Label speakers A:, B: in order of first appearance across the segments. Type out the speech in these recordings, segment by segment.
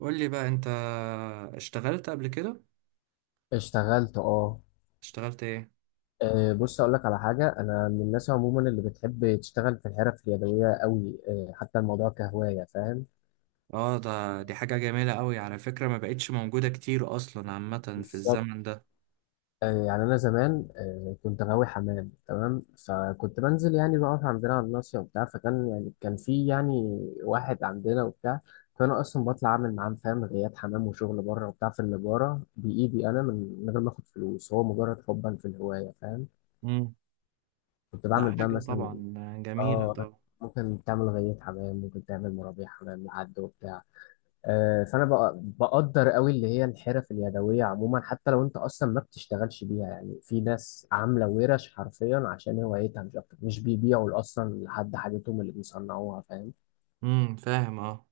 A: قول لي بقى انت، اشتغلت قبل كده؟
B: اشتغلت اه.
A: اشتغلت ايه؟
B: بص اقول لك على حاجه. انا من الناس عموما اللي بتحب تشتغل في الحرف اليدويه قوي، حتى الموضوع كهوايه، فاهم؟
A: اه، دي حاجة جميلة قوي على فكرة، ما بقتش موجودة كتير اصلا عامة في الزمن
B: بالظبط.
A: ده.
B: يعني انا زمان كنت غاوي حمام، تمام؟ فكنت بنزل، يعني بقف عندنا على الناصيه وبتاع، فكان يعني كان في يعني واحد عندنا وبتاع. فانا اصلا بطلع اعمل معاه، فاهم؟ غيات حمام وشغل بره وبتاع في النجاره بايدي انا، من غير ما اخد فلوس، هو مجرد حبا في الهوايه، فاهم؟
A: امم
B: كنت
A: ده
B: بعمل بقى
A: حاجة
B: مثلا
A: طبعا جميلة
B: اه
A: طبعا.
B: ممكن تعمل غية حمام، ممكن تعمل مرابيع حمام لحد وبتاع. آه، بقدر قوي اللي هي الحرف اليدويه عموما، حتى لو انت اصلا ما بتشتغلش بيها. يعني في ناس عامله ورش حرفيا عشان هوايتها مش اكتر، مش بيبيعوا اصلا لحد حاجتهم اللي بيصنعوها، فاهم؟
A: امم، فاهم، اه.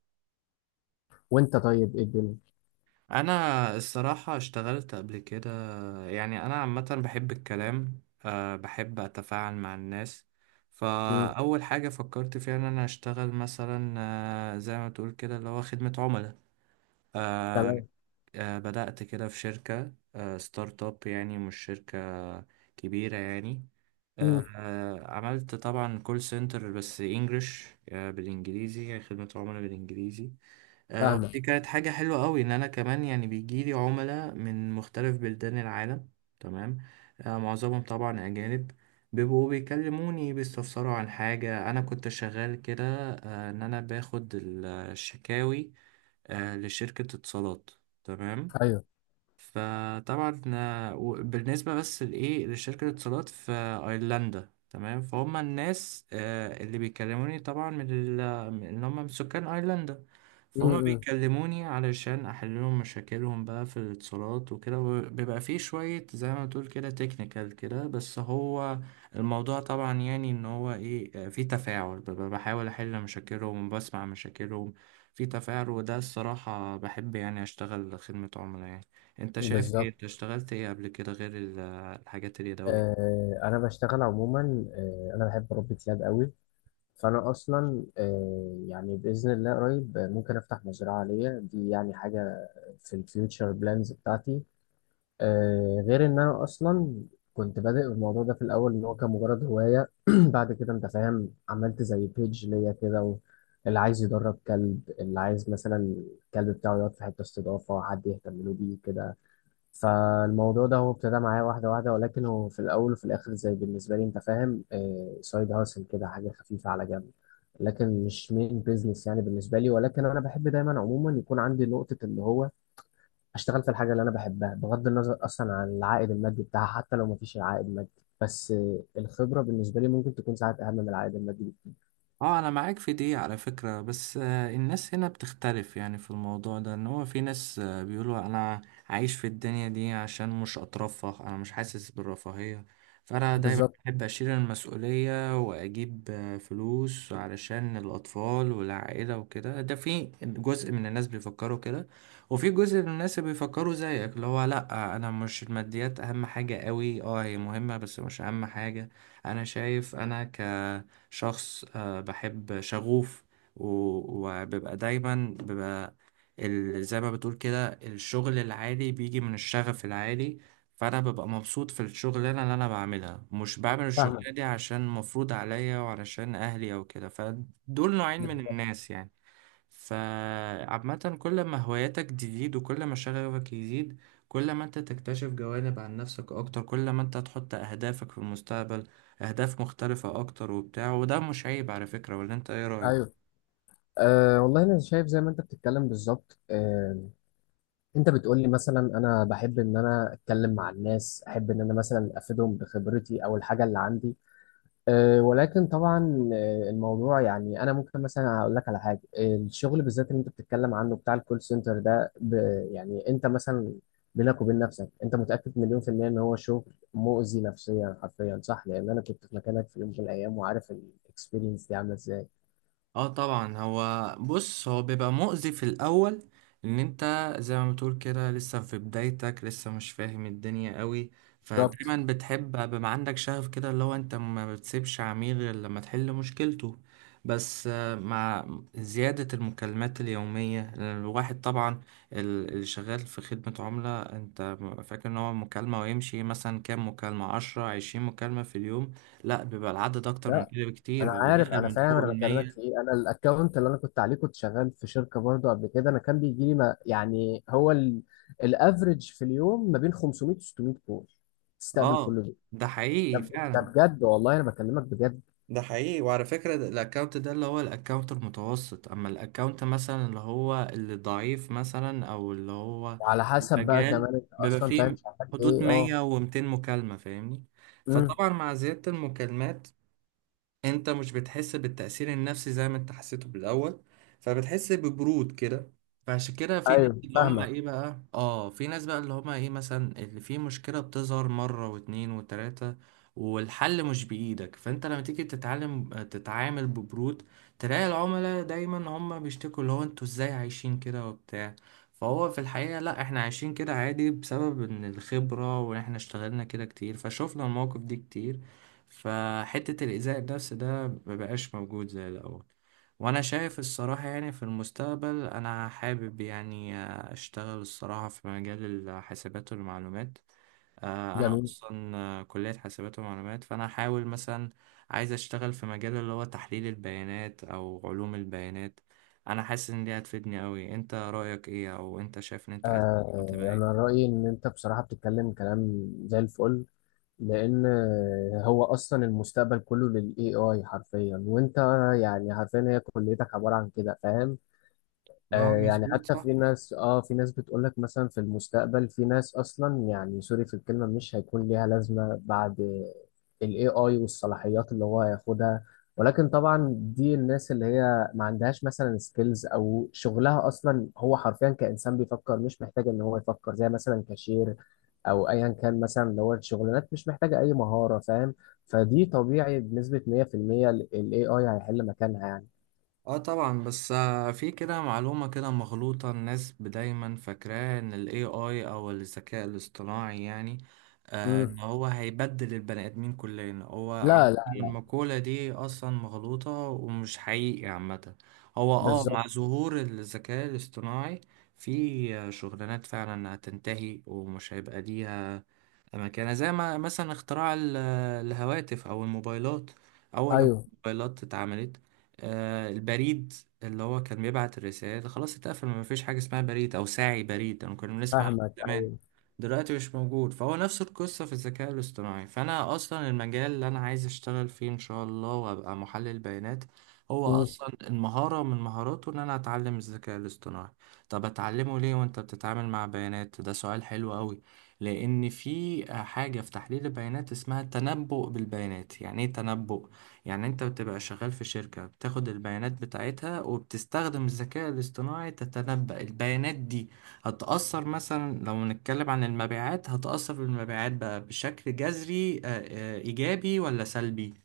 B: وانت طيب ايه الدنيا؟
A: انا الصراحة اشتغلت قبل كده. يعني انا عامة بحب الكلام، بحب اتفاعل مع الناس.
B: امم.
A: فاول حاجة فكرت فيها ان انا اشتغل مثلا، زي ما تقول كده اللي هو خدمة عملاء. آه،
B: تمام.
A: بدأت كده في شركة، ستارت اب، يعني مش شركة كبيرة يعني.
B: امم.
A: عملت طبعا كول سنتر بس انجلش، بالانجليزي، يعني خدمة عملاء بالانجليزي.
B: فاهمه.
A: ودي كانت حاجة حلوة قوي ان انا كمان يعني بيجيلي عملاء من مختلف بلدان العالم. تمام. معظمهم طبعا اجانب، بيبقوا بيكلموني بيستفسروا عن حاجة. أنا كنت شغال كده، إن أنا باخد الشكاوي لشركة اتصالات. تمام.
B: ايوه.
A: فطبعا بالنسبة بس لإيه، لشركة الاتصالات في أيرلندا. تمام. فهم الناس اللي بيكلموني طبعا، إن هم من سكان أيرلندا. فهم
B: امم.
A: بيكلموني علشان أحل لهم مشاكلهم بقى في الاتصالات وكده، بيبقى فيه شوية زي ما تقول كده تكنيكال كده، بس هو الموضوع طبعا، يعني إن هو إيه، فيه تفاعل، ببقى بحاول أحل مشاكلهم، بسمع مشاكلهم. فيه تفاعل، وده الصراحة بحب يعني أشتغل خدمة عملاء يعني. انت شايف ايه؟
B: بالظبط.
A: انت اشتغلت ايه قبل كده غير الحاجات اليدوية؟
B: آه، انا بشتغل عموما، آه انا بحب اربي كلاب قوي. فانا اصلا يعني باذن الله قريب ممكن افتح مزرعه ليا، دي يعني حاجه في الفيوتشر بلانز بتاعتي. غير ان انا اصلا كنت بادئ الموضوع ده في الاول، ان هو كان مجرد هوايه. بعد كده، انت فاهم، عملت زي بيج ليا كده، اللي عايز يدرب كلب، اللي عايز مثلا الكلب بتاعه يقعد في حته استضافه، حد يهتم له بيه كده. فالموضوع ده هو ابتدى معايا واحدة واحدة، ولكن هو في الأول وفي الآخر زي بالنسبة لي، أنت فاهم، سايد هاسل كده، حاجة خفيفة على جنب، لكن مش مين بيزنس يعني بالنسبة لي. ولكن أنا بحب دايما عموما يكون عندي نقطة اللي هو أشتغل في الحاجة اللي أنا بحبها، بغض النظر أصلا عن العائد المادي بتاعها. حتى لو مفيش عائد مادي، بس الخبرة بالنسبة لي ممكن تكون ساعات أهم من العائد المادي بكتير.
A: اه، انا معاك في دي على فكرة. بس الناس هنا بتختلف يعني في الموضوع ده، ان هو في ناس بيقولوا انا عايش في الدنيا دي عشان مش اترفه، انا مش حاسس بالرفاهية. فانا دايما
B: بالظبط.
A: بحب اشيل المسؤولية واجيب فلوس علشان الاطفال والعائلة وكده. ده في جزء من الناس بيفكروا كده. وفي جزء من الناس بيفكروا زيك، اللي هو لا، انا مش، الماديات اهم حاجة قوي، اه هي مهمة بس مش اهم حاجة. انا شايف انا ك شخص بحب شغوف. وببقى دايما ببقى زي ما بتقول كده، الشغل العالي بيجي من الشغف العالي. فأنا ببقى مبسوط في الشغلانة اللي أنا بعملها، مش بعمل
B: فاهمك.
A: الشغلانة دي عشان مفروض عليا وعلشان أهلي أو كده، فدول نوعين من
B: بالظبط.
A: الناس يعني. فعامة كل ما هواياتك تزيد وكل ما شغفك يزيد، كل ما انت تكتشف جوانب عن نفسك اكتر، كل ما انت تحط اهدافك في المستقبل اهداف مختلفة اكتر وبتاع، وده مش عيب على فكرة. ولا انت ايه رأيك؟
B: أيوه. أه والله أنا شايف زي ما أنت بتتكلم بالظبط. أه، انت بتقولي مثلا انا بحب ان انا اتكلم مع الناس، احب ان انا مثلا افيدهم بخبرتي او الحاجه اللي عندي. أه، ولكن طبعا الموضوع يعني انا ممكن مثلا اقول لك على حاجه. الشغل بالذات اللي انت بتتكلم عنه بتاع الكول سنتر ده ب، يعني انت مثلا بينك وبين نفسك، انت متاكد مليون في الميه ان هو شغل مؤذي نفسيا حرفيا، صح؟ لان انا كنت في مكانك في يوم من الايام، وعارف الاكسبيرينس دي عامله ازاي.
A: اه طبعا، هو بص، هو بيبقى مؤذي في الاول، ان انت زي ما بتقول كده لسه في بدايتك، لسه مش فاهم الدنيا قوي.
B: بالظبط.
A: فدايما بتحب بيبقى عندك شغف كده، اللي هو انت ما بتسيبش عميل غير لما تحل مشكلته. بس مع زيادة المكالمات اليومية، لأن الواحد طبعا اللي شغال في خدمة عملاء، انت فاكر ان هو مكالمة ويمشي، مثلا كام مكالمة؟ 10، 20 مكالمة في اليوم؟ لا، بيبقى العدد أكتر من
B: لا،
A: كده بكتير،
B: انا
A: بيبقى
B: عارف،
A: داخل
B: انا
A: من
B: فاهم،
A: فوق
B: انا بكلمك في
A: المية.
B: ايه. انا الاكونت اللي انا كنت عليه، كنت شغال في شركه برضه قبل كده، انا كان بيجي لي، ما يعني، هو الافريج في اليوم ما بين 500 و 600 كول، تستقبل كل
A: اه،
B: دول.
A: ده حقيقي
B: ده، ده
A: فعلا.
B: بجد، والله انا بكلمك بجد.
A: ده حقيقي، وعلى فكرة الاكونت ده اللي هو الاكونت المتوسط، اما الاكونت مثلا اللي هو اللي ضعيف مثلا، او اللي هو
B: وعلى حسب بقى
A: المجال،
B: كمان انت
A: بيبقى
B: اصلا فاهم
A: فيه
B: شغال
A: حدود
B: ايه.
A: 100
B: اه.
A: و200 مكالمة، فاهمني.
B: امم.
A: فطبعا مع زيادة المكالمات، انت مش بتحس بالتأثير النفسي زي ما انت حسيته بالأول، فبتحس ببرود كده. فعشان كده في ناس
B: ايوه
A: اللي هم
B: فاهمك.
A: ايه بقى، في ناس بقى اللي هم ايه، مثلا اللي في مشكلة بتظهر مرة واتنين وتلاتة، والحل مش بإيدك، فانت لما تيجي تتعلم تتعامل ببرود، تلاقي العملاء دايما هم بيشتكوا اللي هو انتوا ازاي عايشين كده وبتاع. فهو في الحقيقة لا، احنا عايشين كده عادي بسبب ان الخبرة، واحنا اشتغلنا كده كتير فشوفنا المواقف دي كتير، فحتة الإيذاء النفسي ده مبقاش موجود زي الأول. وأنا شايف الصراحة، يعني في المستقبل أنا حابب يعني أشتغل الصراحة في مجال الحاسبات والمعلومات. أنا
B: جميل.
A: أصلا كلية حاسبات ومعلومات، فأنا أحاول مثلا، عايز أشتغل في مجال اللي هو تحليل البيانات أو علوم البيانات. أنا حاسس إن دي هتفيدني أوي. أنت رأيك إيه؟ أو أنت شايف إن أنت عايز
B: آه،
A: تبقى
B: انا
A: إيه؟
B: رايي ان انت بصراحه بتتكلم كلام زي الفل. لان هو اصلا المستقبل كله للاي اي حرفيا، وانت يعني عارفين هي كليتك عباره عن كده، فاهم؟
A: اه
B: آه يعني
A: مظبوط،
B: حتى
A: صح.
B: في ناس، اه في ناس بتقول لك مثلا في المستقبل في ناس اصلا يعني، سوري في الكلمه، مش هيكون ليها لازمه بعد ال AI والصلاحيات اللي هو هياخدها. ولكن طبعا دي الناس اللي هي ما عندهاش مثلا سكيلز، او شغلها اصلا هو حرفيا كانسان بيفكر، مش محتاج ان هو يفكر، زي مثلا كاشير او ايا كان مثلا، اللي هو الشغلانات مش محتاجه اي مهاره، فاهم؟ فدي طبيعي بنسبه 100% ال AI هيحل مكانها يعني.
A: اه طبعا، بس في كده معلومة كده مغلوطة، الناس دايما فاكراه ان ال AI او الذكاء الاصطناعي، يعني
B: مم.
A: ان هو هيبدل البني ادمين كلنا، هو
B: لا
A: عم
B: لا لا
A: المقولة دي اصلا مغلوطة ومش حقيقي عامة. هو
B: بالظبط.
A: مع ظهور الذكاء الاصطناعي في شغلانات فعلا هتنتهي ومش هيبقى ليها مكانة، زي ما مثلا اختراع الهواتف أو الموبايلات. أول لما
B: ايوه
A: الموبايلات اتعملت، البريد اللي هو كان بيبعت الرسائل خلاص اتقفل، ما فيش حاجة اسمها بريد أو ساعي بريد، أنا كنا بنسمع عنه
B: فاهمك.
A: زمان،
B: ايوه.
A: دلوقتي مش موجود. فهو نفس القصة في الذكاء الاصطناعي، فأنا أصلا المجال اللي أنا عايز أشتغل فيه إن شاء الله وأبقى محلل بيانات، هو
B: مم.
A: أصلا المهارة من مهاراته إن أنا أتعلم الذكاء الاصطناعي. طب أتعلمه ليه وأنت بتتعامل مع بيانات؟ ده سؤال حلو أوي. لأن في حاجة في تحليل البيانات اسمها التنبؤ بالبيانات. يعني إيه تنبؤ؟ يعني أنت بتبقى شغال في شركة، بتاخد البيانات بتاعتها وبتستخدم الذكاء الاصطناعي تتنبأ البيانات دي هتأثر مثلا، لو نتكلم عن المبيعات، هتأثر بالمبيعات بقى بشكل جذري، إيجابي ولا سلبي؟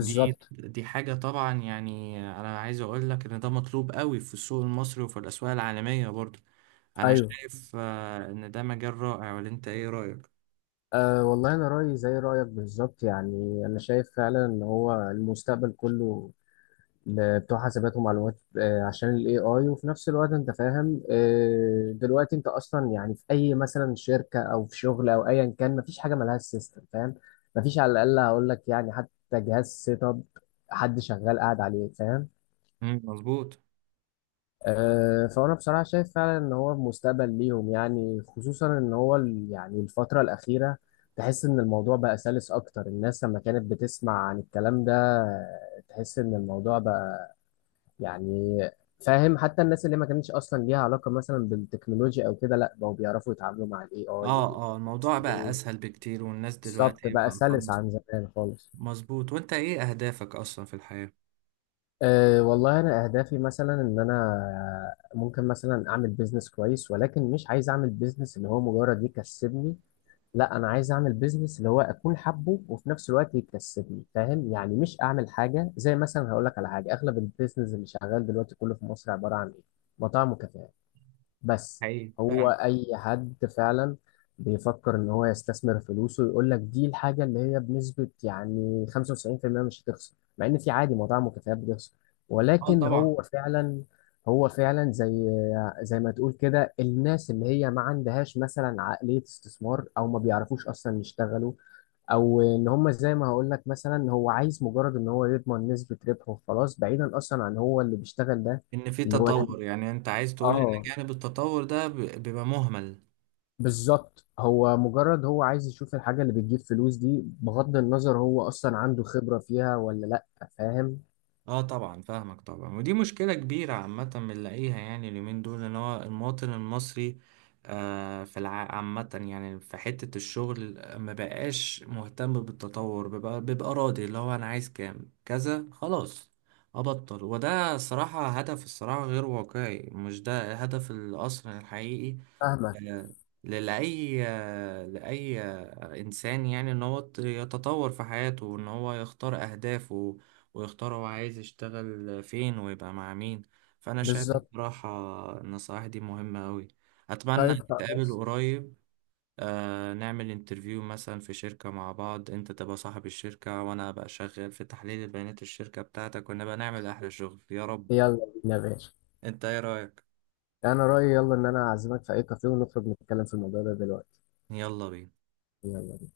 A: دي دي حاجة طبعا يعني، أنا عايز أقول لك إن ده مطلوب قوي في السوق المصري وفي الأسواق العالمية برضه. أنا
B: ايوه.
A: شايف إن ده مجال رائع. ولا أنت إيه رأيك؟
B: أه والله انا رايي زي رايك بالظبط. يعني انا شايف فعلا ان هو المستقبل كله بتوع حاسبات ومعلومات. أه، عشان الاي اي، وفي نفس الوقت انت فاهم، أه دلوقتي انت اصلا، يعني في اي مثلا شركه او في شغل او ايا كان، مفيش حاجه ملهاش سيستم، فاهم؟ مفيش. على الاقل هقول لك يعني حتى جهاز سيت اب حد شغال قاعد عليه، فاهم؟
A: مم، مظبوط.
B: فأنا بصراحة شايف فعلا إن هو مستقبل ليهم، يعني خصوصا إن هو، يعني الفترة الأخيرة تحس إن الموضوع بقى سلس أكتر. الناس لما كانت بتسمع عن الكلام ده، تحس إن الموضوع بقى، يعني، فاهم، حتى الناس اللي ما كانتش أصلا ليها علاقة مثلا بالتكنولوجيا أو كده، لأ، بقوا بيعرفوا يتعاملوا مع ال AI
A: اه، اه، الموضوع بقى
B: ويسألوه.
A: اسهل بكتير، والناس
B: بالظبط،
A: دلوقتي
B: بقى
A: بقى
B: سلس
A: خلاص.
B: عن زمان خالص.
A: مظبوط. وانت ايه اهدافك اصلا في الحياة؟
B: أه والله أنا أهدافي مثلا إن أنا ممكن مثلا أعمل بيزنس كويس، ولكن مش عايز أعمل بيزنس اللي هو مجرد يكسبني. لا، أنا عايز أعمل بيزنس اللي هو أكون حابه وفي نفس الوقت يكسبني، فاهم؟ يعني مش أعمل حاجة زي مثلا، هقول لك على حاجة، أغلب البيزنس اللي شغال دلوقتي كله في مصر عبارة عن إيه؟ مطاعم وكافيهات بس.
A: حقيقي
B: هو
A: فعلا.
B: اي حد فعلا بيفكر ان هو يستثمر فلوسه يقول لك دي الحاجه اللي هي بنسبه يعني 95% مش هتخسر، مع ان في عادي مواضيع مكافآت بتخسر.
A: اه
B: ولكن
A: طبعا،
B: هو فعلا، هو فعلا زي، زي ما تقول كده، الناس اللي هي ما عندهاش مثلا عقليه استثمار، او ما بيعرفوش اصلا يشتغلوا، او ان هم زي ما هقول لك مثلا، هو عايز مجرد ان هو يضمن نسبه ربحه وخلاص، بعيدا اصلا عن هو اللي بيشتغل ده
A: ان في
B: اللي هو الحد...
A: تطور، يعني انت عايز تقول ان
B: اه
A: جانب التطور ده بيبقى مهمل؟
B: بالظبط. هو مجرد هو عايز يشوف الحاجة اللي بتجيب فلوس دي، بغض النظر هو أصلا عنده خبرة فيها ولا لأ، فاهم؟
A: اه طبعا فاهمك طبعا، ودي مشكلة كبيرة عامة بنلاقيها يعني اليومين دول، ان هو المواطن المصري آه في الع... عامة يعني في حتة الشغل ما بقاش مهتم بالتطور، بيبقى راضي اللي هو انا عايز كام كذا خلاص ابطل. وده صراحة هدف، الصراحة غير واقعي، مش ده هدف الاصل الحقيقي
B: فاهمك.
A: آه، لأي إنسان، يعني إن هو يتطور في حياته، وإن هو يختار أهدافه، ويختار هو عايز يشتغل فين ويبقى مع مين. فأنا شايف
B: بالظبط.
A: بصراحة النصائح دي مهمة أوي. أتمنى
B: طيب
A: نتقابل
B: خلاص.
A: قريب. نعمل انترفيو مثلا في شركة مع بعض، أنت تبقى صاحب الشركة وأنا أبقى شغال في تحليل البيانات الشركة بتاعتك، ونبقى نعمل أحلى شغل يا رب.
B: يلا بينا يا باشا.
A: أنت إيه رأيك؟
B: أنا رأيي، يلا، إن أنا أعزمك في أي كافيه ونخرج نتكلم في الموضوع ده دلوقتي.
A: يلا بينا.
B: يلا.